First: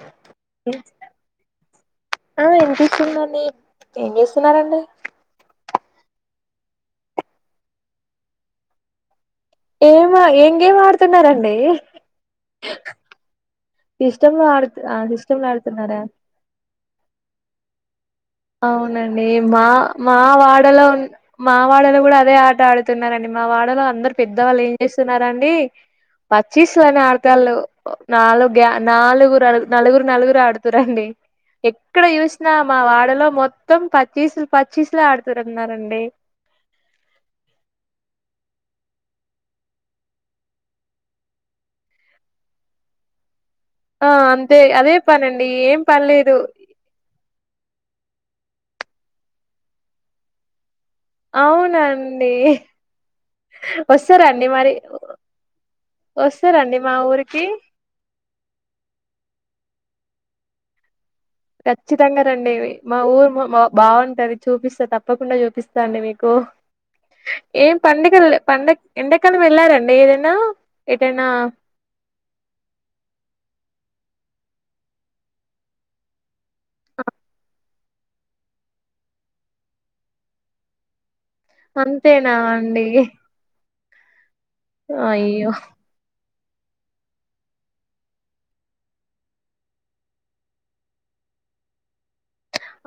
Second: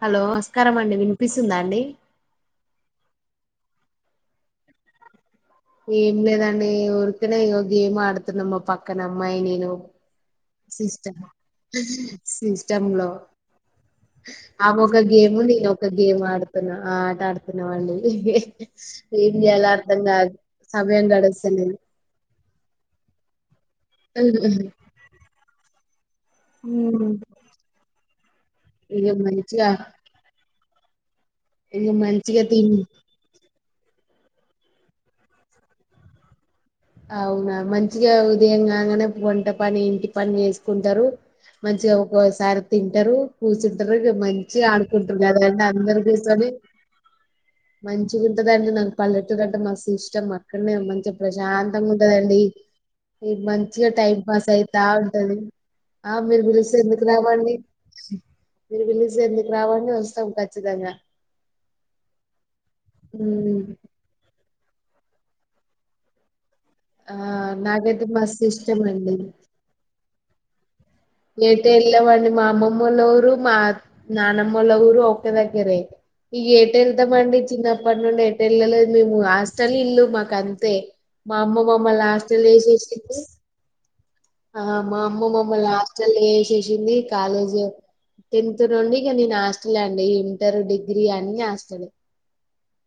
Hello నమస్కారం అండి వినిపిస్తుందా అండి ఆ వినిపిస్తుంది అండి ఏం చేస్తున్నారండి ఏం లేదండి ఊరికనే గేమ్ ఆడుతున్నాం మా పక్కన అమ్మాయి నేను గేమ ఏం గేమ్ సిస్టమ్ ఆడుతున్నారండి సిస్టమ్ లో సిస్టమ్ లో ఆడు ఆమె ఒక గేమ్ సిస్టమ్ లో నేను ఒక ఆడుతున్నారా గేమ్ ఆడుత ఆట అడుతున్నామండి అవునండి మా మా వాడలో సమయం మా గడుస్తలేదు వాడలో కూడా అదే ఆట ఆడుత తున్నారండి మా వాడలో అందరు పెద్దవాళ్ళు ఏం చేస్తున్నరండీ పచ్చీస్లని ఆడతళ్ళు నాలుగు గ ఇగ నాలుగురు మంచిగా నలుగురు నలుగురు ఆడుతురండి ఇగ ఎక్కడ మంచిగా చూసినా మా తిన్ వాడలో మొత్తం పచ్చీసులు పచ్చీసులు ఆడుతారన్నారండి అవునా మంచిగా ఉదయం కాగానే వంట పని ఇంటి పని చేసుకుంటరు మంచిగా ఒక్కసారి తింటరు కూర్చుంట ఆ అ అంతే మంచిగా అదే ఆడుకుంటారు కదా పనండి అండి ఏం అందరు పనిలేదు కూసోని మంచిగ ఉంటదండి నాకు పల్లెటూరంటే మస్తు ఇస్టమ్ అక్కడనే మంచిగా ప్రశాంత అండి మీకు మంచిగా టైం పాస్ అయితా ఉంటది ఆ మీరు వస్తారండి పిలిస్తే మా ఎందుకు ఊరికి రామండి మీరు పిలిస్తె ఎందుకు రామండి వస్తం ఖచ్చితంగా ఖచ్చితంగా రండి మా ఊరు మా ఉమ్ బాగుంటది చూపిస్తా తప్పకుండా చూపిస్తా అండి మీకు ఆ ఏం నాకైతే పండగ మస్తు పండగ ఇష్టం అండి ఎండకాలం వెళ్ళారండి ఏదైనా ఎటైనా అ వెళ్ళమండి మా అమ్మమ్మల ఊరు మా నానమ్మల ఊరు ఒక దగ్గరే ఇక ఏటెళ్తాం అండి చిన్నప్పటి నుండి ఏటెళ్ళలేదు మేము హాస్టల్ ఇల్లు మాకు అంతే మా అమ్మ మమ్మల్ని అంతేనా హాస్టళ్ల అండి వేశేసింది ఆ మా అమ్మ అయ్యో మమ్మల్ని హాస్టల్ల వేసేసింది కాలేజ్ టెన్త్ నుండి ఇక నేను హాస్టలె అండి ఇంటర్ డిగ్రీ అన్నీ హాస్టలే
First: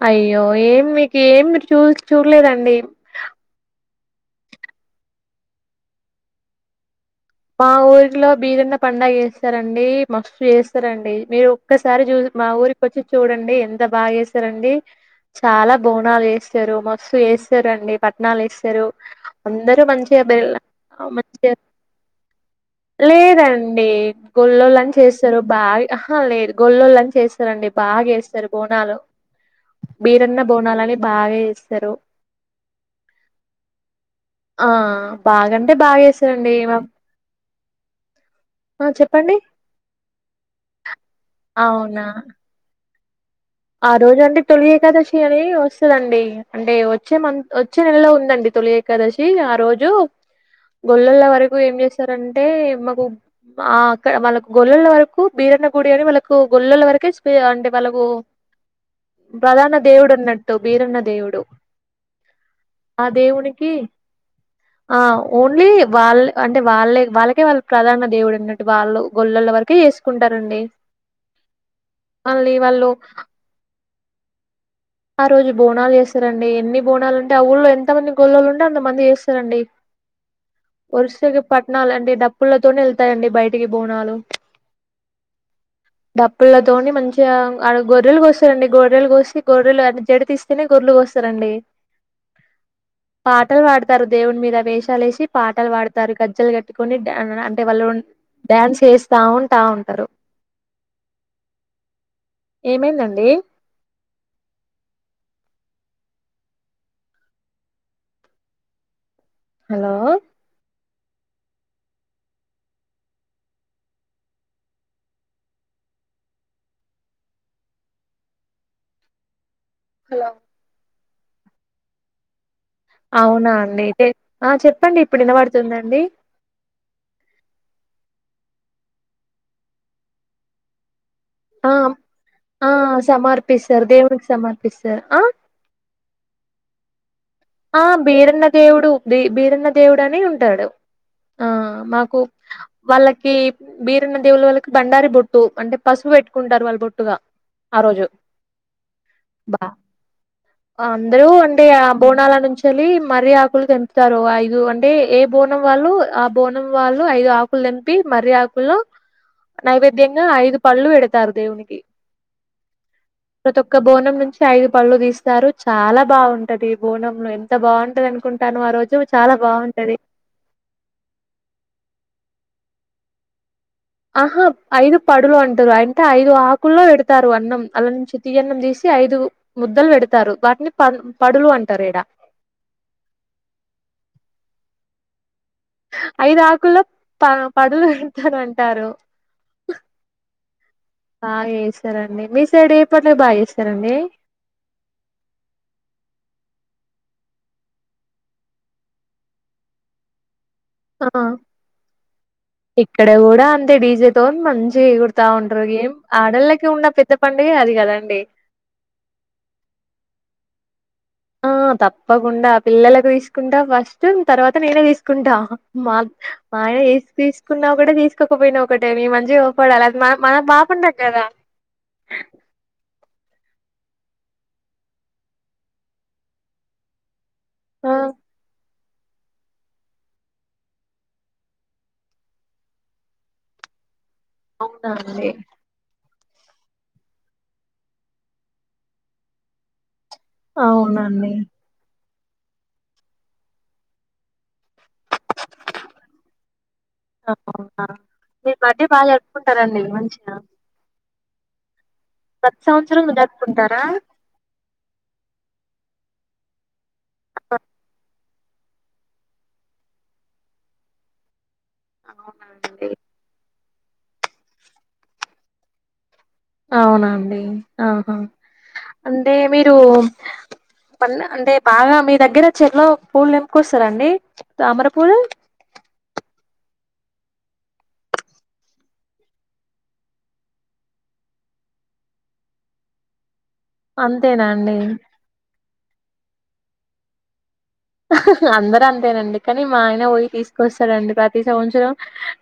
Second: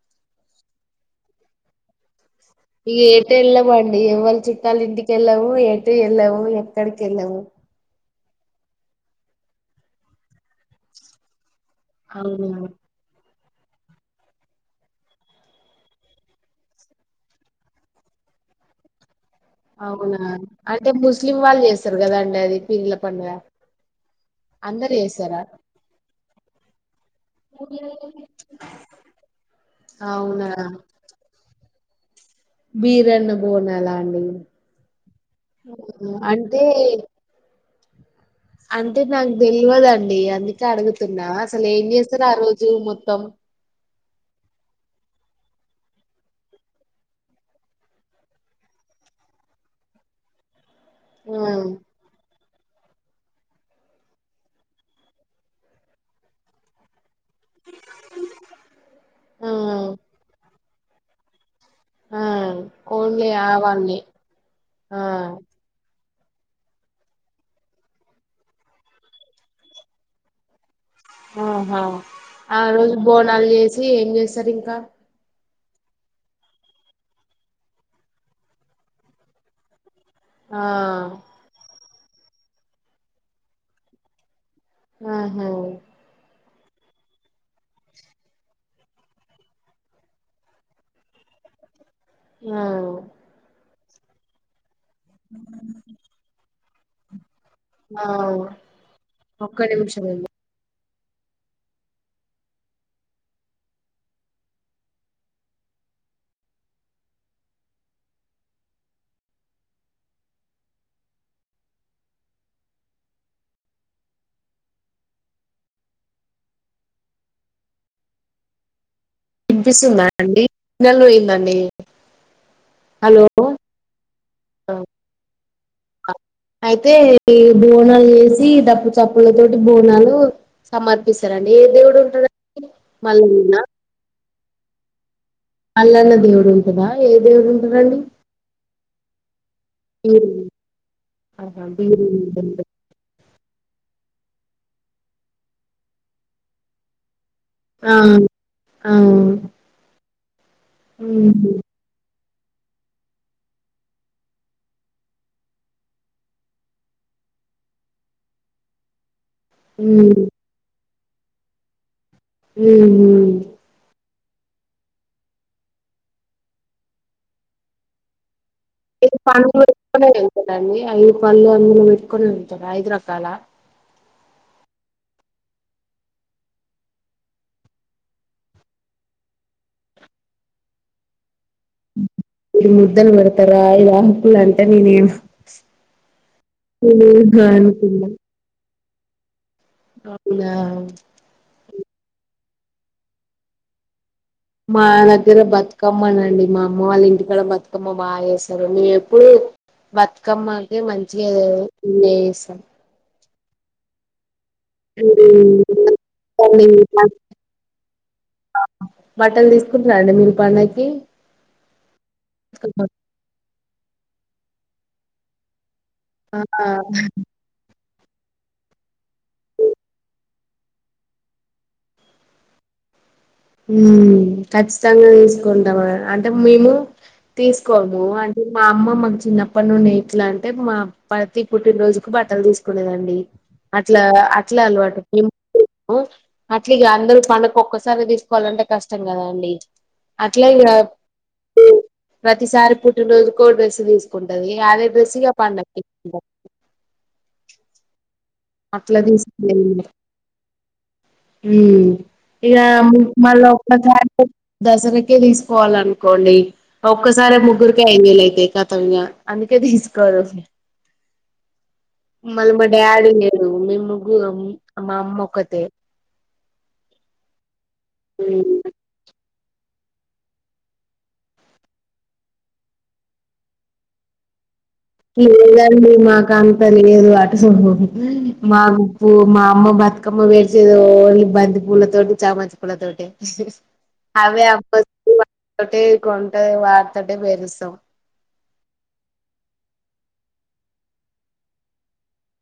అయ్యో ఏం మీకు ఏమి మీరు చూడలేదండి ఇక ఎటు వెళ్ళమండి ఎవళ చుట్టాల ఇంటికెళ్ళము ఎటు వెళ్ళము ఎక్కడికి వెళ్ళము మా ఊరిలో బీరన్న పండుగ చేస్తరండి మస్తు చేస్తరండి మీరు ఒక్కసారి చూ మా అవునా ఊరిక వచ్చి చూడండి ఎంత బాగా చేస్తారండి చాలా బోనాలు చేస్తారు మస్తు చేస్తారండి పట్టనాలు వేస్తారు అందరు మంచిగా మంచిగా సర్గద అండి అది పీర్ల పండుగ లేదండి గొల్లోళ్ళని అందరు చేస్తారు చేసారా బాగా ఆహా లేదు గొల్ల్లోళ్ళని చేస్తారు స్తారండి బాగా చేస్తారు బోనాలు బీరన్న అవునా బోనాలని బాగా చేస్తారు బీరన్న బోనలా అండి ఆ బాగాంటే బాగా చేస్తారండి అంటే అంటే నాకు తేల్వదండి అందుకే అడుగుతున్నా అసలు ఏం అవునా చేస్తారు ఆ రోజు మొత్తం ఆ రోజు అంటే తొలి ఏకాదశి అని వస్తదండి అంటే వచ్చే మ వచ్చే నెలలో ఉందండి తొలి ఏకాదశి ఆ రోజు గొల్లల ఆ వరకు ఏం చేస్తారంటే మాకు ఆ అక్కడ వాళ్ళకు గొల్లల వరకు బీరన్న గుడి అని వాళ్ళకు గొల్లుల వరకే స్ అంటే వాళ్ళకు ఆ పలాన దేవుడు ఉన్నట్టు బీరన్న దేవుడు ఆ ఆ ఓన్లీ దేవునికి ఆవాల్ని ఆ ఓన్లీ వాళ్ళే అంటే వాళ్ళే వాళ్ళకే వాళ్ళ ప్రధాన దేవుడు అన్నట్టు వాళ్ళు గొల్లల వరకే చేసుకుంటారండి ఆహా మళ్ళీ ఆ వాళ్ళు రోజు బోనాలు చేసి ఏం చేస్తారు ఇంకా ఆ రోజు బోనాలు చేస్తారండి ఎన్ని బోనాలు ఉంటే ఆ ఊళ్ళలో ఎంతమంది గొల్లలు ఉంటే అంతమంది చేస్తారండి ఆ వరుసకి పట్టణాల అంటే డప్పులతోనే వెళ్తాయండి బయటికి బోనాలు ఆహా డప్పులతోని మంచిగా గొర్రెలు కోస్తారండి గొర్రెలు కోసి గొర్రెలు అ జడి తీస్తేనే గొర్రెలు కోస్తారండి ఆ పాటలు పాడతారు దేవుని మీద వేషాలేసి పాటలు పాడతారు గజ్జలు కట్టుకొని అంటే వాళ్ళు ఆ డ్యాన్స్ చేస్తా ఒక్క ఉంటా నిమిషం ఉంటారు అండి ఏమైందండి హలో వినిపిస్తుందా అండి సిగ్నల్ పోయిందండి హలో అవునా అండి అయితే ఆ చెప్పండి ఇప్పుడు వినపడుతుందండి అయితే ఈ బోనాలు చేసి డప్పు చప్పుల తోటి బోనాలు సమర్పిస్తారండి ఏ ఆ దేవుడు ఉంటాడండి మళ్ళీ నిన్న దేవుడికి సమ పిస్తా ఆ అల్లన్న దేవుడు ఉంటదా ఏ దేవుడుంట ఆ బీరన్న దేవుడు బీ బీరన్న దేవుడు అనే బీర్లు ఉంటాడు ఆ ఆహా బ మాకు వాళ్ళకి బీరన్న దేవులు వాళ్ళకి బండారి బొట్టు అంటే పసుపు పెట్టుకుంటారు వాళ్ళ బొట్టుగా ఆ రోజు ఆ ఉమ్ బా అందరూ అంటే ఆ బోనాలని నుంచి వెళ్ళి మరిఆకులు తెంపుతారు ఐదు అంటే ఏ బోనం వాళ్ళు ఆ బోనం వాళ్ళు ఐదు ఆకు ఆకులు తెంపి మర్రి ఆకుల్లో ఉమ్ నైవేద్యంగా ఐదు పళ్లు పెడతారు దేవునికి ఉమ్ ప్రతి ఒక్క బోనం నుంచి ఐదు పళ్ళు తీస్తారు చాలా బాగుంటది బోనం ఎంత బాగుంటది అనుకుంటానావ్ ఆ రోజు చాలా బాగుంటది డి ఐదు పళ్ళు అందులో పెట్టుకుని ఉంటారు ఐదు రకాల ఆహా ఐదు పడులు అంటారు అంటే ఐదు ఆకుల్లో పెడతారు అన్నం అళ్ల నుంచి తీయ్యన్నం తీసి ఐదు ముద్దలు పెడతారు వాటిని ప పడులు అంటారు ఇడ ఇరు ముద్దులు పెడతారా ఇలా ఆకులు అంటే నేను ఐదు ఆకుల్లో ప పడులు అనుకున్నా పెడతారంటారు అవునా బాగా చేస్తారండి మీ సైడ్ ఏ పట్లే బాగా చేస్తారండి మా దగ్గర బతుకమ్మనండి మా అమ్మ వాళ్ళ ఇంటి కడా బతుకమ్మ బాగా చేస్తారు మేము ఎప్పుడు బతుకమ్మకి ఆ మంచిగా ఎంజాయ్ చేస్తాం ఇక్కడ కూడా అంతే డీజే తో మంచి చేగుడతా ఉంటారు గేం ఆడోళ్ళకి మీరు ఉన్న పెద్ద పండుగ అది కదండి బట్టలు తీసుకుంటున్నారండి మీరు పండగకి ఆ తప్పకుండా పిల్లలకు తీసుకుంటా ఫస్ట్ తర్వాత నేనే తీసుకుంటా మా మా ఆ ఆయనకు ఎస్ తీసు కున్నా ఒకటే తీసుకోకపోయినా ఒకటే మీ మంచిగా ఆగుపడాలే అది మన పాప ఉండడు కదా ఉమ్ ఖచ్చితంగా తీసుకుంటాం అంటే మేము ఆ తీసుకోము అంటే మా అమ్మ మాకు చిన్నప్పటి నుండి ఎట్లా అంటే మా ప్రతి పుట్టినరోజుకు బట్టలు తీసుకునేదండి అట్లా అట్లా అవునా అలవాటు అండి మేము అట్లా ఇక అందరు పండగ ఒక్కసారి కోవాలంటే కష్టం కదండి అట్లా ఇకా అవునండి ప్రతిసారి పుట్టినరోజుకో డ్రస్ తీసుకుంటది ఇక అదే డ్రెస్ గా పండగకి అవునా మీరు ఈ మధ్య బాగా జరుపుకుంటారండి మంచిగా ఉమ్ ఇక ప్రతి సంవత్సరం మళ్ళ జరుపుకుంటారా ఒకసారి దసరాకే తీసుకోవాలి అనుకోండి ఒక్కసారి ముగ్గురికే ఐదు వేలు అయితాయి క తన్య అందుకే తీసుకోవ మళ్ళ మా అవునండి డాడీ లేరు మేము ముగ్గరం మా అమ్మ వకతే అవునా అండి ఆహా హ్మ్. అంటే మీరు అంటే బాగా మీ దగ్గర చెరువులో పూలు ఎం పుస్తాదండి తామర పూలు లేదు అండి మా కాంత తెలిదు అటు మా గుప్పు మా అమ్మ బతుకమ్మ వేడిచేది ఓన్లీ బంతి పూల తోటి చామాంతి పూల తోటే అవే అబ్బ అంతేనండి కొంట వాడుతటే బెరుసాం అందరు అంతేనండి కానీ మా ఆయన పోయి తీసుకొస్తారండి ప్రతి సంవత్సరం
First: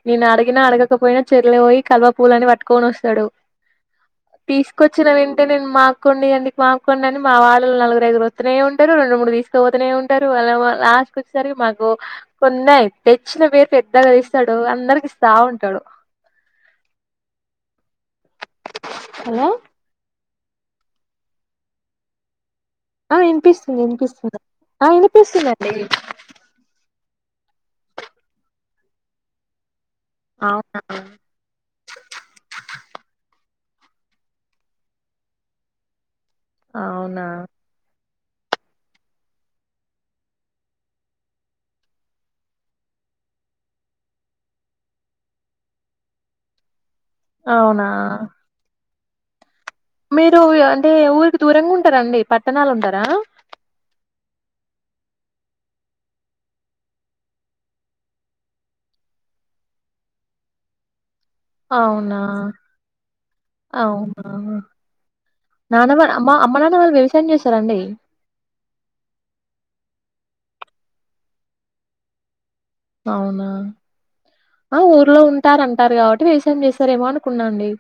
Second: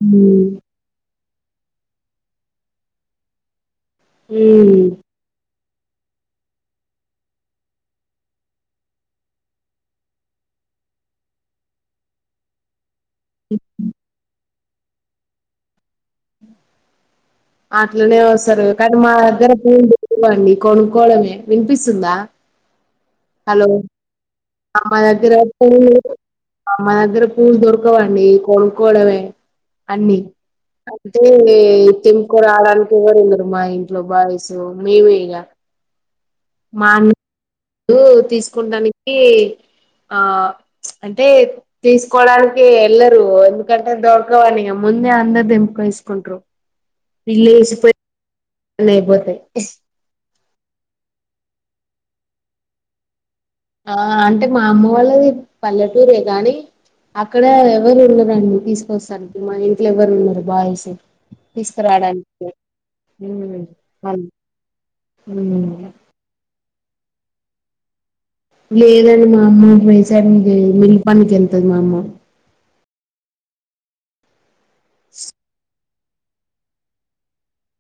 నేను హ్మ్ అడిగినా అడగకపోయినా చెరువుల పోయి కల్వ పూలని పట్టుకొని వస్తాడు హ్మ్. తీసుకొచ్చిన వెం అంటే నేను మాకు కొన్ని ఇయండి మాకు కొన్ని అని మా వాళ్ళలు నలుగురు ఐదుగురు వస్తనే ఉంటారు రెండు మూడు తీసుకపోతనే ఉంటారు తారు వాళ్ళ లాస్ట్ వచ్చేసరికి మాకు కొన్నా తెచ్చిన పేరు పెద్దగా తీస్తాడు ఒ అందరికిస్తా ఉంటాడు అట్లానే వస్తారు కానీ మా హలో దెగ్గర పూడు ఇవ్వండి కొనుక్కోవడమే వినిపిస్తుందా ఆ హలో వినిపిస్తుంది వినిపిస్తుంది ఆ మా దెగ్గర వినిపిస్తుందండి పూలు మా దెగ్గర పూలు దొరకవండి కోనుకోవడవే అన్ని అవునా అంటే తేప్ కొరాడానికి ఎవరు ఉండరు మా ఇంట్లో బాయ్స్ మేమే ఇగ మా అన్న అవునా కు తీసుకుటానికి ఆ మ్చ్ అంటే తీసుకోడానికి ఎల్లరు ఎందుకంటే దొరకవాని ఇగ ముందే అందరు దెంపేసుకుంట్రారు అవునా లే పోతే మీరు అంటే ఊరికి దూరంగుంటారా అండి పట్టణాలూటారా ఆ అంటే మా అమ్మ వాళ్లది పల్లెటూరే గానీ అక్కడ ఎవరు ఉన్నారండి తీసుకొస్తానికి మా ఇంట్లో ఎవరు ఉండరు బాయ్స్ అవునా! తీస్కరడానికి ఉమ్మ్ అవునా! మన్ ఉమ్మ్ నానమ్మ అమ్మ అమ్మ నాన్న వాళ్లు వ్యవసాయం జేస్తారండి లేదండి మా అమ్మ వ్యవసాయం జేయదు మిల్ పని కేళ్తుది మా అమ్మ అవునా ఆ ఊర్లో ఉంటారంటారు గాబట్టి వ్యవసాయం చేస్తారేమో అనుకున్నాండి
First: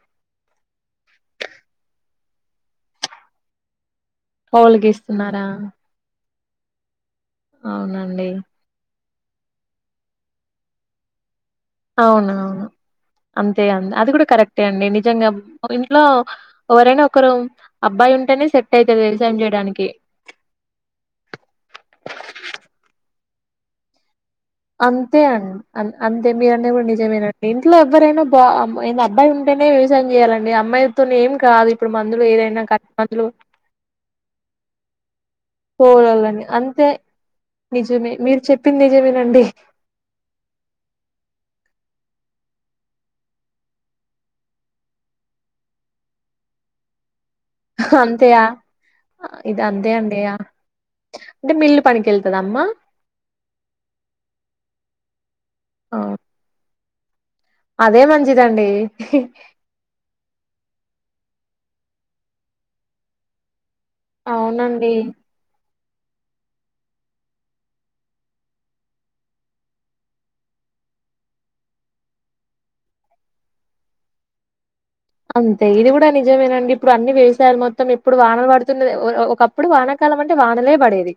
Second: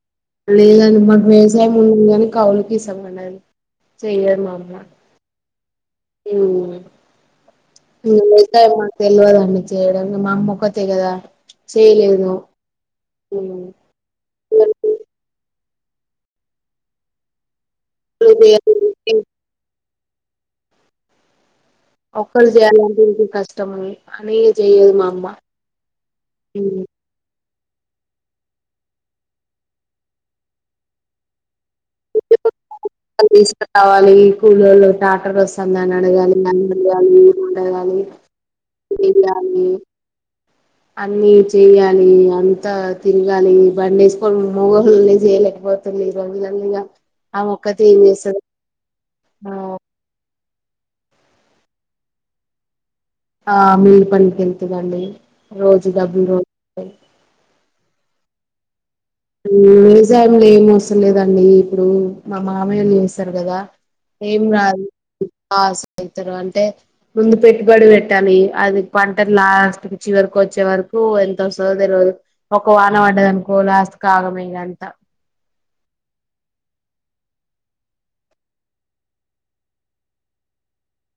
లేదండి మాకు వ్యవసాయం ఉన్నది గానీ కౌలుకిసాం మండి అది అంతా కౌలుకిస్తున్నారా ఉమ్మ్ అవునండి. [unintelligible] తెల్వదండి చేయడం ఇగా మా అమ్మ వోకతే గదా చేయదు అవునవును. అంతే అండి. అది గూడ కరెక్టే అండి నిజంగా ఇంట్లో వోవరైనా ఒకరు అబ్బాయి ఉంటేనే సెట్ అయితది వ్యవసాయం జేయడానికి ఒక్కలు జేయాలంటే ఇగా కష్టం అనీ అంతే అండి అం అంతే ఉ మీరన్నది గూడ నిజమేడి ఇంట్లో ఎవ్వరైనా బా అబ్బాయి ఉంటేనే వ్యవసాయం జేయాలండి అమ్మాయితో ఏం కాదు ఇప్పుడు మందులు ఏదైనా కట్ మందులు తీస్ కారాలి కూలోలు టాటర్ వస్తే సందాన్ని అడగాలి పోవాలని అన్న అంతే అడగాలి నీళ్లు ఆడగాలి నిజమే మీరు చెప్పింది నిజమేనండి. తీయాల అన్ని చేయాలి అంతా తిరగాలి బండి ఏసుకొని మూగోలే జేయలేకపోత్ పెళ్లి ఈ రోజుల్లలా ఆమే ఒకతె ఏం జేస్తాది అంతేయా ఇది అంతే అండియా అంటే మిల్లు పనికేళ్తుదా అమ్మా ఆ మిల్లు పనికి ఏళ్తుందండి రోజూ ఆ! డబ్బులు రోజూ అదే మంచిదండి ఇహి వ్యవసాయంలో ఏం వస్తా లేదండి ఇప్పుడు మా మామయ్యళు జేస్తరు గదా ఏం రాదు అవునండి. ఆ సైతారు అంటే ముందు పెట్టుబడి బెట్టాలి. అది పంట లాస్ట్కి చివరికి వచ్చే వరకు ఎంత వసో వస్తాదో తేలవదు ఒక వానం పడ్డదనుకో లాస్ట్కి ఆగమె ఇగా అంతా అంతే ఇది గూడ నిజమేనండి ఇప్పుడు అన్ని వేసాయారు మొత్తం ఇప్పుడు వానలు పడుతున్న ఒకప్పుడు అప్పుడు వానకాలం అంటే వానలే బడేది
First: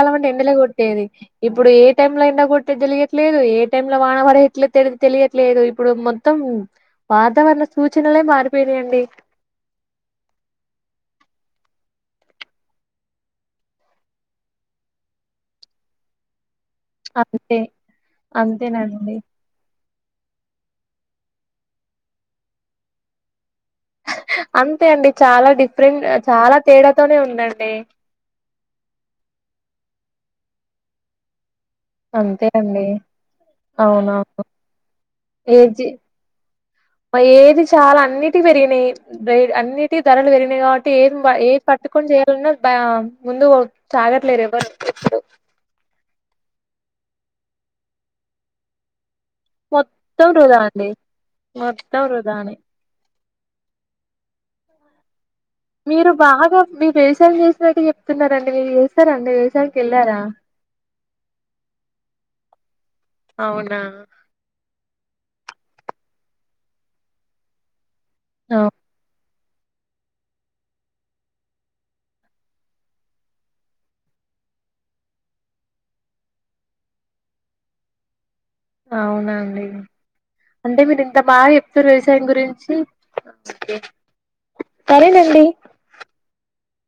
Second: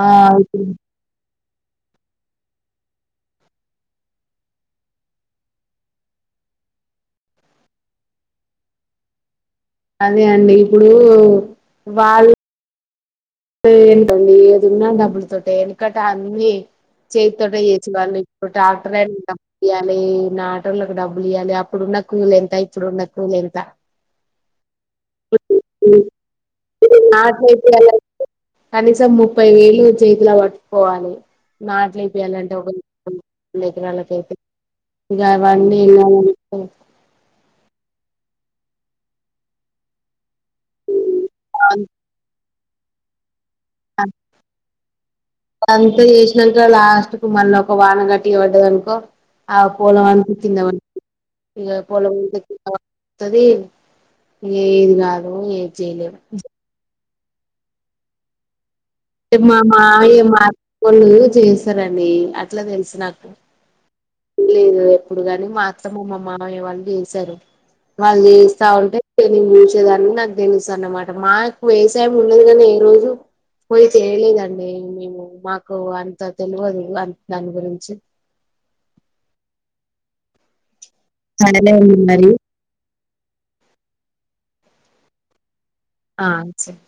ఆ అంటే ఎండలే కొట్టేది ఇప్పుడు ఏ టైమ్ లో ఎండ కొట్టతే తెలియట్లేదు ఏ టై లో వాన బడేది తెలియట్లేదు ఇప్పుడు మొత్ మొత్తం వాతావరణ సూచనలే మారిపోనాయండి అదే అండి ఇప్పుడూ వాళ్ పేన్ టుందీ ఏదున్నా డబ్బుల్ తోటే ఎందుకటాన్ని చెయ్ అంతే తోటే చేచ్ వాళ్లిప్పుడ్ డాక్టర్ అంతేనండి. ఐన్గ ఇయ్యాలీ నాటోళ్ళకు డబ్బుల్ ఇయ్యాలి అప్పుడున్న కూూలు ఎంత ఇప్పుడున్న కూూలు ఎంత అంతే అండి చాలా డిఫ్రెంట్ చాలా తేడాతోనే ఉందండి నాట్లేపియాల కనీసం ముప్పై వేలూ చేతిలో బట్కోవాలి అంతే నాట్లేపీయాలంటే ఒక అండి దకరాలక అయితే అవునవును ఇలా ఇవన్నీ ఏజి ఎల్లాలంటే ఏది చాలా అన్నిటి పెరిగినయ్ బ్రేయిడ్ అన్నిటి ధరల్ బెరిగి తయ్ గాబట్టి ఏం ఏ పట్టుకొన్ చేయాలన్నా బా ముందు సాగట్లేర్ ఎవ్వరు ఇప్పుడు అంత జేసినాంక లాస్ట్ కు మళ్ళ ఒక వాన గట్టిగ పడ్డదనుకో ఆ పోలవంత మొత్తం వృధా కిందపడి అండి పోతది ఇగ మొత్తం పొలం ఉంటే వృధానే కిందా త్తదీ ఏది రాదూ ఏ మీరు బాగా మీ వేసాల్ జేసినట్టు జెప్తున్నారండి మీర్ ఏస్ టే మా మాయ్య మాఅత్తమ్మోల్లూ చేసరండీ అట్ల దెలుసు నాక్ ఔనా లేదు ఎప్పుడు గాని మాఅత్తమ్మ మామమయ్య వాళ్ళు జేశారు వాళ్ జేస్తా ఉంటే టే నేన్ జూసేదాన్ని నాక్ దెలుసన్నమాట మాక్ వ్యయ్ సాయం ఉన్నదు గానీ ఏ రోజు పొయ్ తేయలేదండీ మేము మాకూ అంత తెల్వదు దాని గురించి ఔనా అండి అంటే మీరింత బా సరేలే జెప్తుర్రు అండి వ్యవసాయం మరి గురించి సరే నండీ ఆఁ సర్